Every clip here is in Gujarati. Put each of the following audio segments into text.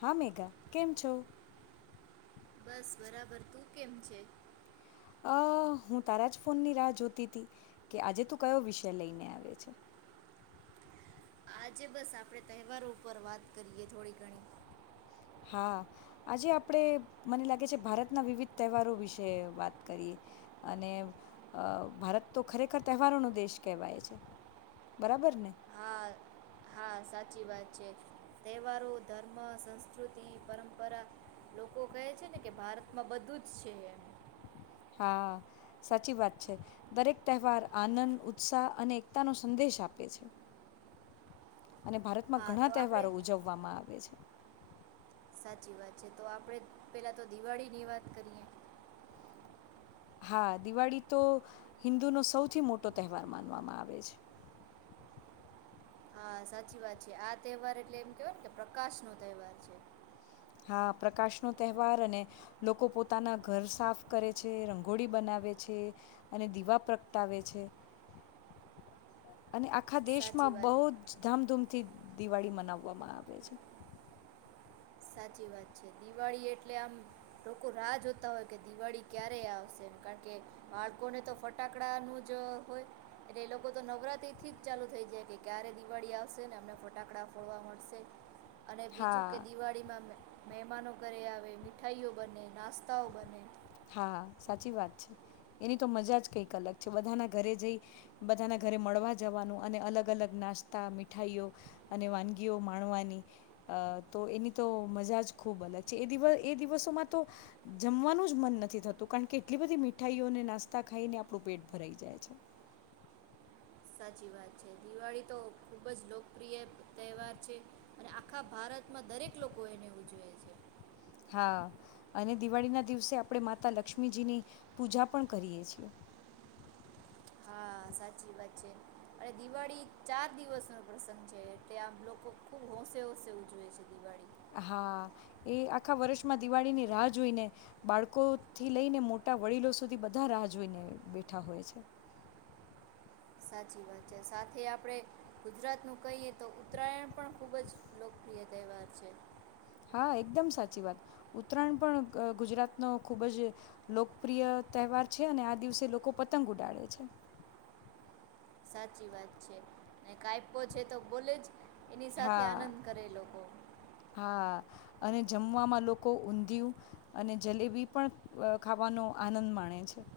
હા મેઘા કેમ છો? બસ બરાબર. તું કેમ છે? અ હું તારા જ ફોનની રાહ જોતી હતી. કે આજે તું કયો વિષય લઈને આવે છે. આજે બસ આપણે તહેવારો ઉપર વાત કરીએ થોડી ઘણી. હા આજે આપણે મને લાગે છે. ભારતના વિવિધ તહેવારો વિશે વાત કરીએ અને ભારત તો ખરેખર તહેવારોનો દેશ કહેવાય છે. બરાબર ને? હા હા સાચી વાત છે. તહેવારો ધર્મ સંસ્કૃતિ પરંપરા લોકો કહે છે ને કે ભારતમાં બધું જ છે એમ. હા સાચી વાત છે. દરેક તહેવાર આનંદ ઉત્સાહ અને એકતાનો સંદેશ આપે છે. અને ભારતમાં હા ઘણા તો તહેવારો આપણે ઉજવવામાં આવે છે. સાચી વાત છે. તો આપડે પેલા તો દિવાળીની વાત કરીએ. હા દિવાળી તો હિન્દુનો સૌથી મોટો તહેવાર માનવામાં આવે છે. હા સાચી વાત છે. આ તહેવાર એટલે એમ કેવાય ને કે પ્રકાશનો તહેવાર છે. હા પ્રકાશનો તહેવાર અને લોકો પોતાના ઘર સાફ કરે છે. રંગોળી બનાવે છે અને દીવા પ્રગટાવે છે. અને આખા સાચી દેશમાં બહુ વાત જ ધામધૂમથી દિવાળી મનાવવામાં આવે છે. સાચી વાત છે. દિવાળી એટલે આમ લોકો રાહ જોતા હોય કે દિવાળી ક્યારે આવશે એ કારણ કે બાળકોને તો ફટાકડા ન જ હોય એટલે એ લોકો તો નવરાત્રી થી જ ચાલુ થઈ જાય કે ક્યારે દિવાળી આવશે ને અમને ફટાકડા ફોડવા મળશે. અને બીજું કે હા ડીમાં મહેમાનો ઘરે આવે મીઠાઈઓ બને નાસ્તાઓ બને હા સાચી વાત છે. એની તો મજા જ કઈક અલગ છે. બધાના ઘરે જઈ બધાના ઘરે મળવા જવાનું અને અલગ-અલગ નાસ્તા મીઠાઈઓ અને વાનગીઓ માણવાની અ તો એની તો મજા જ ખુબ અલગ છે. એ દિવ એ દિવસોમાં તો જમવાનું જ મને નથી થતું કારણ કે એટલી બધી મીઠાઈઓ અને નાસ્તા ખાઈને આપણું પેટ ભરાઈ જાય છે. સાચી વાત છે. દિવાળી તો ખુબ જ લોકપ્રિય તહેવાર છે. અને આખા ભારતમાં દરેક લોકો એને ઉજવે છે. હા અને દિવાળીના દિવસે આપણે માતા લક્ષ્મીજીની પૂજા પણ કરીએ છીએ. હા સાચી વાત છે. અરે દિવાળી ચાર દિવસ નો પ્રસંગ છે. એ આમ લોકો ખુબ હોંશે હોંશે ઉજવે છે. દિવાળી હા એ આખા વર્ષમાં દિવાળી ની રાહ જોઈને બાળકોથી લઈને મોટા વડીલો સુધી બધા રાહ જોઈને બેઠા હોય છે. સાચી વાત છે. સાથે આપણે ગુજરાત નું કહીએ તો ઉત્તરાયણ પણ ખુબ જ લોકપ્રિય તહેવાર છે. હા એકદમ સાચી વાત ઉત્તરાયણ પણ ગુજરાતનો ખૂબ જ લોકપ્રિય તહેવાર છે. અને આ દિવસે લોકો પતંગ ઉડાડે છે. સાચી વાત છે. ને કાયો છે તો બોલે જ. એની સાથે હા આનંદ કરે લોકો. હા અને જમવામાં લોકો ઊંધિયું અને જલેબી પણ ખાવાનો આનંદ માણે છે.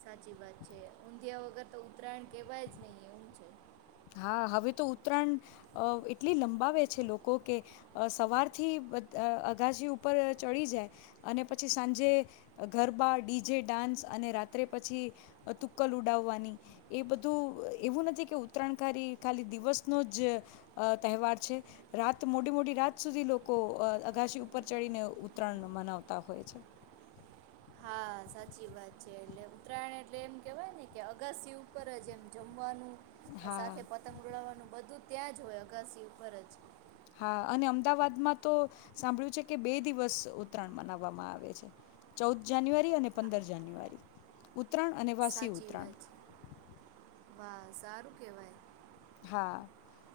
સાચી વાત છે. ઊંધિયા વગર તો ઉત્તરાયણ કેવાય જ નહી એવમ છે. હા હવે તો ઉત્તરાયણ અ એટલી લંબાવે છે. લોકો કે સવારથી અગાજી ઉપર ચડી જાય અને પછી સાંજે ગરબા ડીજે ડાન્સ અને રાત્રે પછી તુક્કલ ઉડાવવાની એ બધું એવું નથી કે ઉત્તરાયણકારી ખાલી દિવસનો જ તહેવાર છે. રાત મોડી-મોડી રાત સુધી લોકો અગાશી ઉપર ચડીને ઉત્તરાયણ મનાવતા હોય છે. હા સાચી વાત છે. એટલે ઉત્તરાયણ એટલે એમ કેવાય ને કે અગાસી ઉપર જ એમ જમવાનું હા સાથે પતંગ ઉડાવવાનું બધું જ ત્યાં જ હોય અગાસી ઉપર જ. હા અને અમદાવાદમાં તો સાંભળ્યું છે. કે બે દિવસ ઉત્તરાયણ મનાવવામાં આવે છે. ચૌદ જાન્યુઆરી અને હા પંદર જાન્યુઆરી. ઉત્તરાયણ અને વાર્ષિક સાચી ઉત્તરાયણ વાત છે વાહ સારું કહેવાય. હા,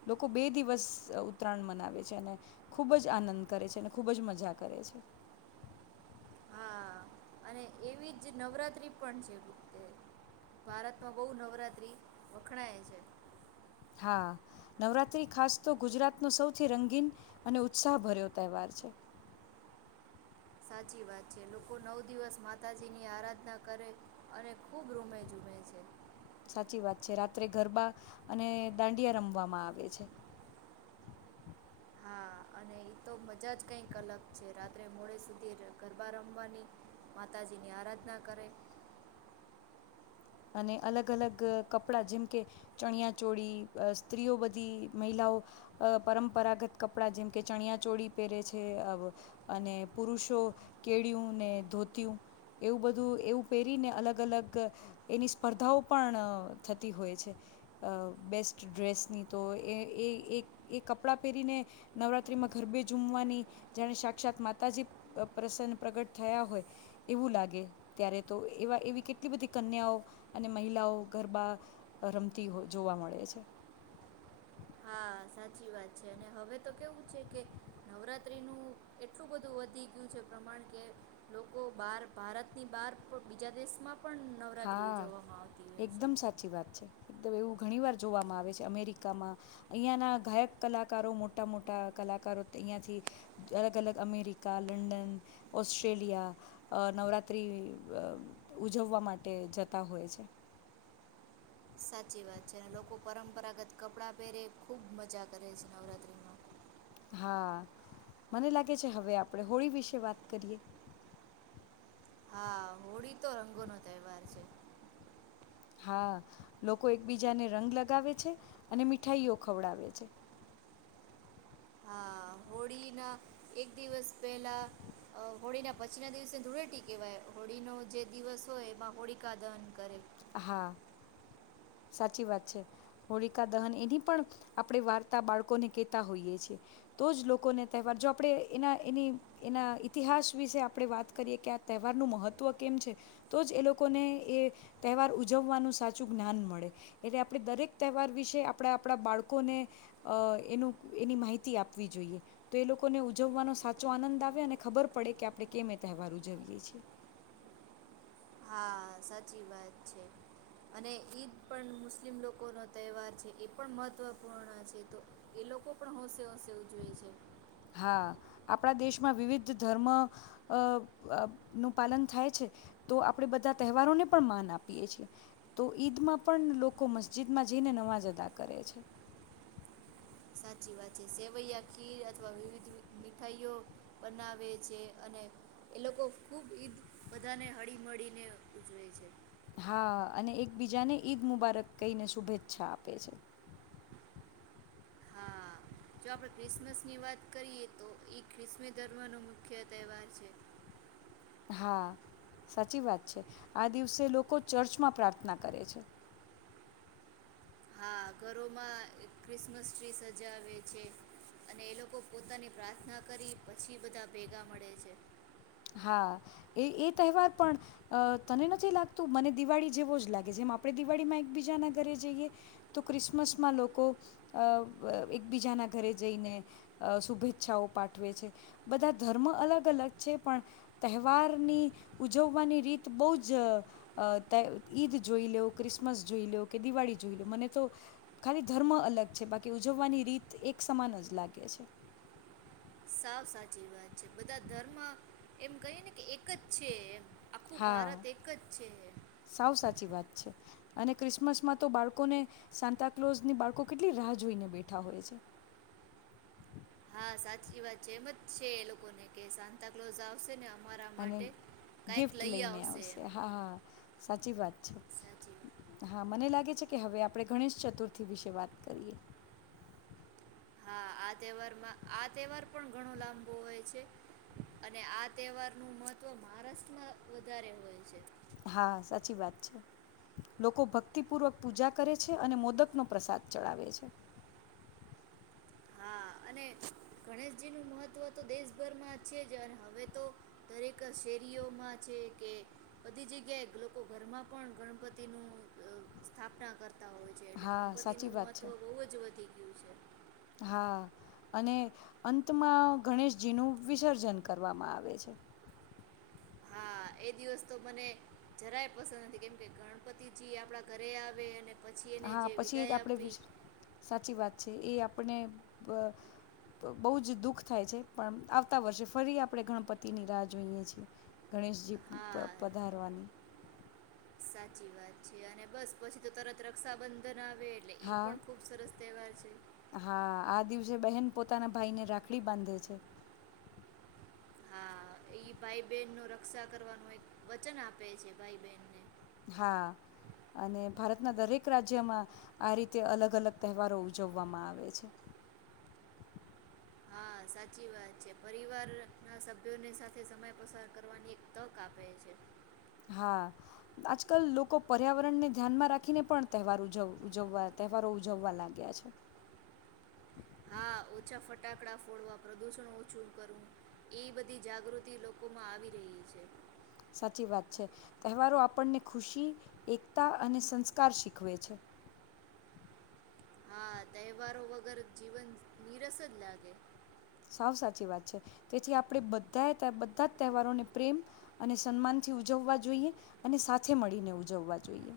લોકો બે દિવસ ઉત્તરાયણ મનાવે છે અને ખૂબ જ આનંદ કરે છે અને ખૂબ જ મજા કરે છે. હા અને એવી જ નવરાત્રી પણ છે. ભારતમાં બહુ નવરાત્રી વખણાય છે. હા, નવરાત્રી ખાસ તો ગુજરાતનો સૌથી રંગીન અને ઉત્સાહભર્યો તહેવાર છે. સાચી વાત છે. લોકો નવ દિવસ માતાજીની આરાધના કરે અને ખુબ રૂમે જુવે છે. સાચી વાત છે રાત્રે ગરબા અને દાંડિયા રમવામાં આવે છે. હા, અને એ તો મજા જ કઈક અલગ છે રાત્રે મોડે સુધી ગરબા રમવાની માતાજીની આરાધના કરે અને અલગ અલગ કપડાં જેમ કે ચણિયાચોળી સ્ત્રીઓ બધી મહિલાઓ પરંપરાગત કપડાં જેમકે ચણિયાચોળી પહેરે છે અવ અને પુરુષો કેળ્યું ને ધોત્યું એવું બધું એવું પહેરીને અલગ અલગ એની સ્પર્ધાઓ પણ થતી હોય છે અ બેસ્ટ ડ્રેસની તો એ-એક-એ કપડાં પહેરીને નવરાત્રિમાં ગરબે ઝુમવાની જાણે સાક્ષાત માતાજી પ્રસન્ન પ્રગટ થયા હોય એવું લાગે ત્યારે તો એવા એવી કેટલી બધી કન્યાઓ અને મહિલાઓ ગરબા રમતી જોવા મળે છે. હા, સાચી વાત છે અને હવે તો કેવું છે કે નવરાત્રીનું એટલું બધું વધી ગયું છે પ્રમાણ કે લોકો બહાર ભારતની બહાર પણ બીજા દેશમાં પણ નવરાત્રિ હા, ઉજવવામાં આવતી હોય છે એકદમ સાચી વાત છે એકદમ એવું ઘણીવાર જોવામાં આવે છે. અમેરિકામાં અહીંયાના ગાયક કલાકારો મોટા-મોટા કલાકારો અહીંયાથી અલગ અલગ અમેરિકા, લંડન, ઓસ્ટ્રેલિયા નવરાત્રિ ઉજવવા માટે તે જતા હોય છે. સાચી વાત છે અને લોકો પરંપરાગત કપડાં પહેરે ખુબ મજા કરે છે નવરાત્રીમાં. હા, મને લાગે છે હવે આપણેે હોળી વિશે વાત કરીએ. હા, હોળી તો રંગો નો તહેવાર છે. હા, લોકો એકબીજાને રંગ લગાવે છે અને મીઠાઈઓ ખવડાવે છે. હા, હોળીના એક દિવસ પહેલા હોળીના પછી ના દિવસે ધૂળેટી કહેવાય. હોળીનો જે દિવસ હોય એમાં હોળીકાા દહન કરે. હા, સાચી વાત છે હોળિકા દહન એની પણ આપણે વાર્તા બાળકોને કેહતા હોઈએ છેીએ તો જ લોકોને તહેવાર જો આપણે એના એની એના ઈતિહાસ વિશે આપણે વાત કરીએ કે આ તહેવારનું મહત્વ કેમ છે તો જ એ લોકોને એ તહેવાર ઉજવવાનું સાચું જ્ઞાન મળે એટલે આપણે દરેક તહેવાર વિશે આપડા આપણા બાળકોને અ એનું એની માહિતી આપવી જોઈએ તો એ લોકોને ઉજવવાનો સાચો આનંદ આવે અને ખબર પડે કે આપણે કેમ એ તહેવાર ઉજવીએ છીએ. હા, સાચી વાત છે અને ઈદ પણ મુસ્લિમ લોકો નો તહેવાર છે એ પણ મહત્વપૂર્ણ છે તો એ લોકો પણ હોંશે હોંશે ઉજવે છે. હા, આપણા દેશમાં વિવિધ ધર્મ અ નું પાલન થાય છે તો આપણે બધા તહેવારોને પણ માન આપીએ છેીએ તો ઈદમાં પણ લોકો મસ્જિદમાં જઈને નવાજ અદા કરે છે. સાચી વાત છે. સેવૈયા, ખીર અથવા વિવિધ મીઠાઈઓ બનાવે છે અને એ લોકો ખુબ ઈદ બધાને હળી મળીને ઉજવે છે. હા, અને એકબીજાને ઈદ મુબારક કહીને શુભેચ્છા આપે છે. હા, જો આપડ ક્રિસમસ ની વાત કરીએ તો એ ખ્રિસ્મી ધર્મ નો મુખ્ય તહેવાર છે. હા, સાચી વાત છે આ દિવસે લોકો ચર્ચમાં પ્રાર્થના કરે છે. આ ઘરોમાં ક્રિસમસ ટ્રી સજાવે છે અને એ લોકો પોતાની પ્રાર્થના કરી પછી બધા ભેગા મળે છે. હા, એ-એ તહેવાર પણ તને નથી લાગતું મને દિવાળી જેવો જ લાગે જેમ આપણે દિવાળીમાં એકબીજાના ઘરે જઈએ તો ક્રિસમસમાં લોકો અ એકબીજાના ઘરે જઈને શુભેચ્છાઓ પાઠવે છે. બધા ધર્મ અલગ અલગ છે પણ તહેવારની ઉજવવાની રીત બહુ જ અ ઈદ જોઈ લ્યો, ક્રિસમસ જોઈ લ્યો કે દિવાળી જોઈ લ્યો મને તો ખાલી ધર્મ અલગ છે બાકી ઉજવવાની રીત એક સમાન જ લાગે છે. સાવ સાચી વાત છે બધા ધર્મ એમ કહી ને કે એક જ છે એમ. આખું હા, ભારત એક જ છે સાવ સાચી વાત છે. અને ક્રિસમસમાં તો બાળકોને સાતાક્લોઝની બાળકો કેટલી રાહ જોઈને બેઠા હોય છે. હા, સાચી વાત છે એમ જ છે એ લોકોને કે સાન્તાક્લોઝ આવશે ને અમારા અને માટે કાંઈક ગિફ્ટ લઈ લઈને એમ આવશે. હા, હા, સાચી વાત છે. સાચી વાત હા મને લાગે છે કે હવે આપણે ગણેશ ચતુર્થી વિશે વાત કરીએ. હા આ તહેવારમાં આ તહેવાર પણ ઘણો લાંબો હોય છે અને આ તહેવારનું મહત્ત્વ મહારાષ્ટ્રમાં વધારે હોય છે. હા, સાચી વાત છે લોકો ભક્તિપૂર્વક પૂજા કરે છે અને મોદક નો પ્રસાદ ચડાવે છે. હ અને ગણેશજીનું મહત્વ તો દેશભરમાં છે જ અને હવે તો દરેક શેરીઓમાં છે કે બધી જગ્યાએ લોકો ઘરમાં પણ ગણપતિનું સ્થાપના કરતા હોય છે એટલે હા, સાચી ગણપતિનું વાત છે. મહત્ત્વ બહુ જ વધી ગયું છે હા, અને અંતમાં ગણેશજી નું વિસર્જન કરવામાં આવે છે. હા, એ દિવસ તો મને જરાય પસંદ નથી કેમકે ગણપતિજી આપડા ઘરે આવે અને પછી એને હા, જે પછી એ જ વિદાય આપડે આપવી વિશ્ સાચી વાત છે એ આપ આપણે બહુ જ દુઃખ થાય છે. પણ આવતા વર્ષે ફરી આપણે ગણપતિની રાહ જોઈએ છીએ. ગણેશજી હા પધારવાની સાચી વાત છે. અને બસ પછી તો તરત રક્ષાબંધન બનાવે એટલે એ હા પણ ખૂબ સરસ તહેવાર છે. હા આ દિવસે બહેન પોતાના ભાઈ ને રાખડી બાંધે છે. ઈ ભાઈ બહેન ન રક્ષા કરવાનું એક વચન આપે છે. ભાઈ બહેનને હા અને ભારતના દરેક રાજ્યમાં આ રીતે અલગ અલગ તહેવારો ઉજવવામાં આવે છે. હા સાચી વાત છે. પરિવાર ના સભ્યોની સાથે સમય પસાર કરવાની એક તક આપે છે. હા આજકાલ લોકો પર્યાવરણને ધ્યાનમાં રાખીને પણ તહેવાર ઉ ઉજવવા તહેવારો ઉજવવા લાગ્યા છે. હા ઓછા ફટાકડા ફોડવા પ્રદુષણ ઓછું કરવું એ બધી જાગૃતિ લોકોમાં આવી રહી છે. સાચી વાત છે. તહેવારો આપણને ખુશી એકતા અને સંસ્કાર શીખવે છે. હા તહેવારો વગર જીવન નિનીરસ જ લાગે. સાવ સાચી વાત છે. તેથી આપણે બધા બધા જ તહેવારોને પ્રેમ અને સન્માનથી ઉજવવા જોઈએ. અને સાથે મળીને ઉજવવા જોઈએ.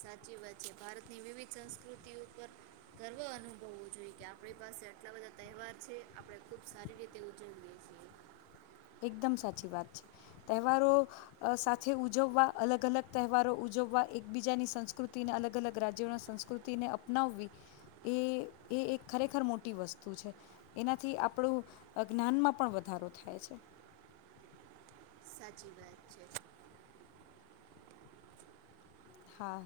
સાચી વાત છે. ભારતની વિવિધ સંસ્કૃતિ પર ગર્વ અનુભવવું જોઈ કે આપણી પાસે આટલા બધા તહેવાર છે. આપણે ખુબ સારી રીતે ઉજવીએ છીએ. એકદમ સાચી વાત છે. તહેવારો સાથે ઉજવવા અલગ-અલગ તહેવારો ઉજવવા એકબીજાની સંસ્કૃતિના અલગ-અલગ રાજ્યોના સંસ્કૃતિને અપનાવવી એ એ એક ખરેખર મોટી વસ્તુ છે. એનાથી આપણું જ્ઞાનમાં પણ વધારો થાય છે. સાચી વાત છે. હા.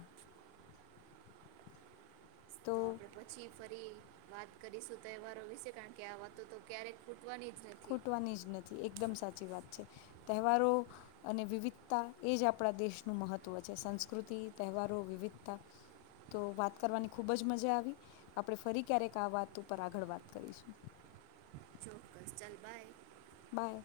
તો આપડે પછી ફરી વાત કરીશું તહેવારો વિશે કારણ કે આ વાતો તો ક્યારેકૂ ખૂટવાની જ નથી એકદમ સાચી સાચી વાત છે. તહેવારો અને વિવિધતા એ જ આપણા દેશનું મહત્વ છે. સંસ્કૃતિ તહેવારો વિવિધતા તો વાત કરવાની ખૂબ જ મજા આવી આપણે ફરી ક્યારેક આ વાત ઉપર આગળ વાત કરીશું. ચોક્કસ ચાલ બાય બાય.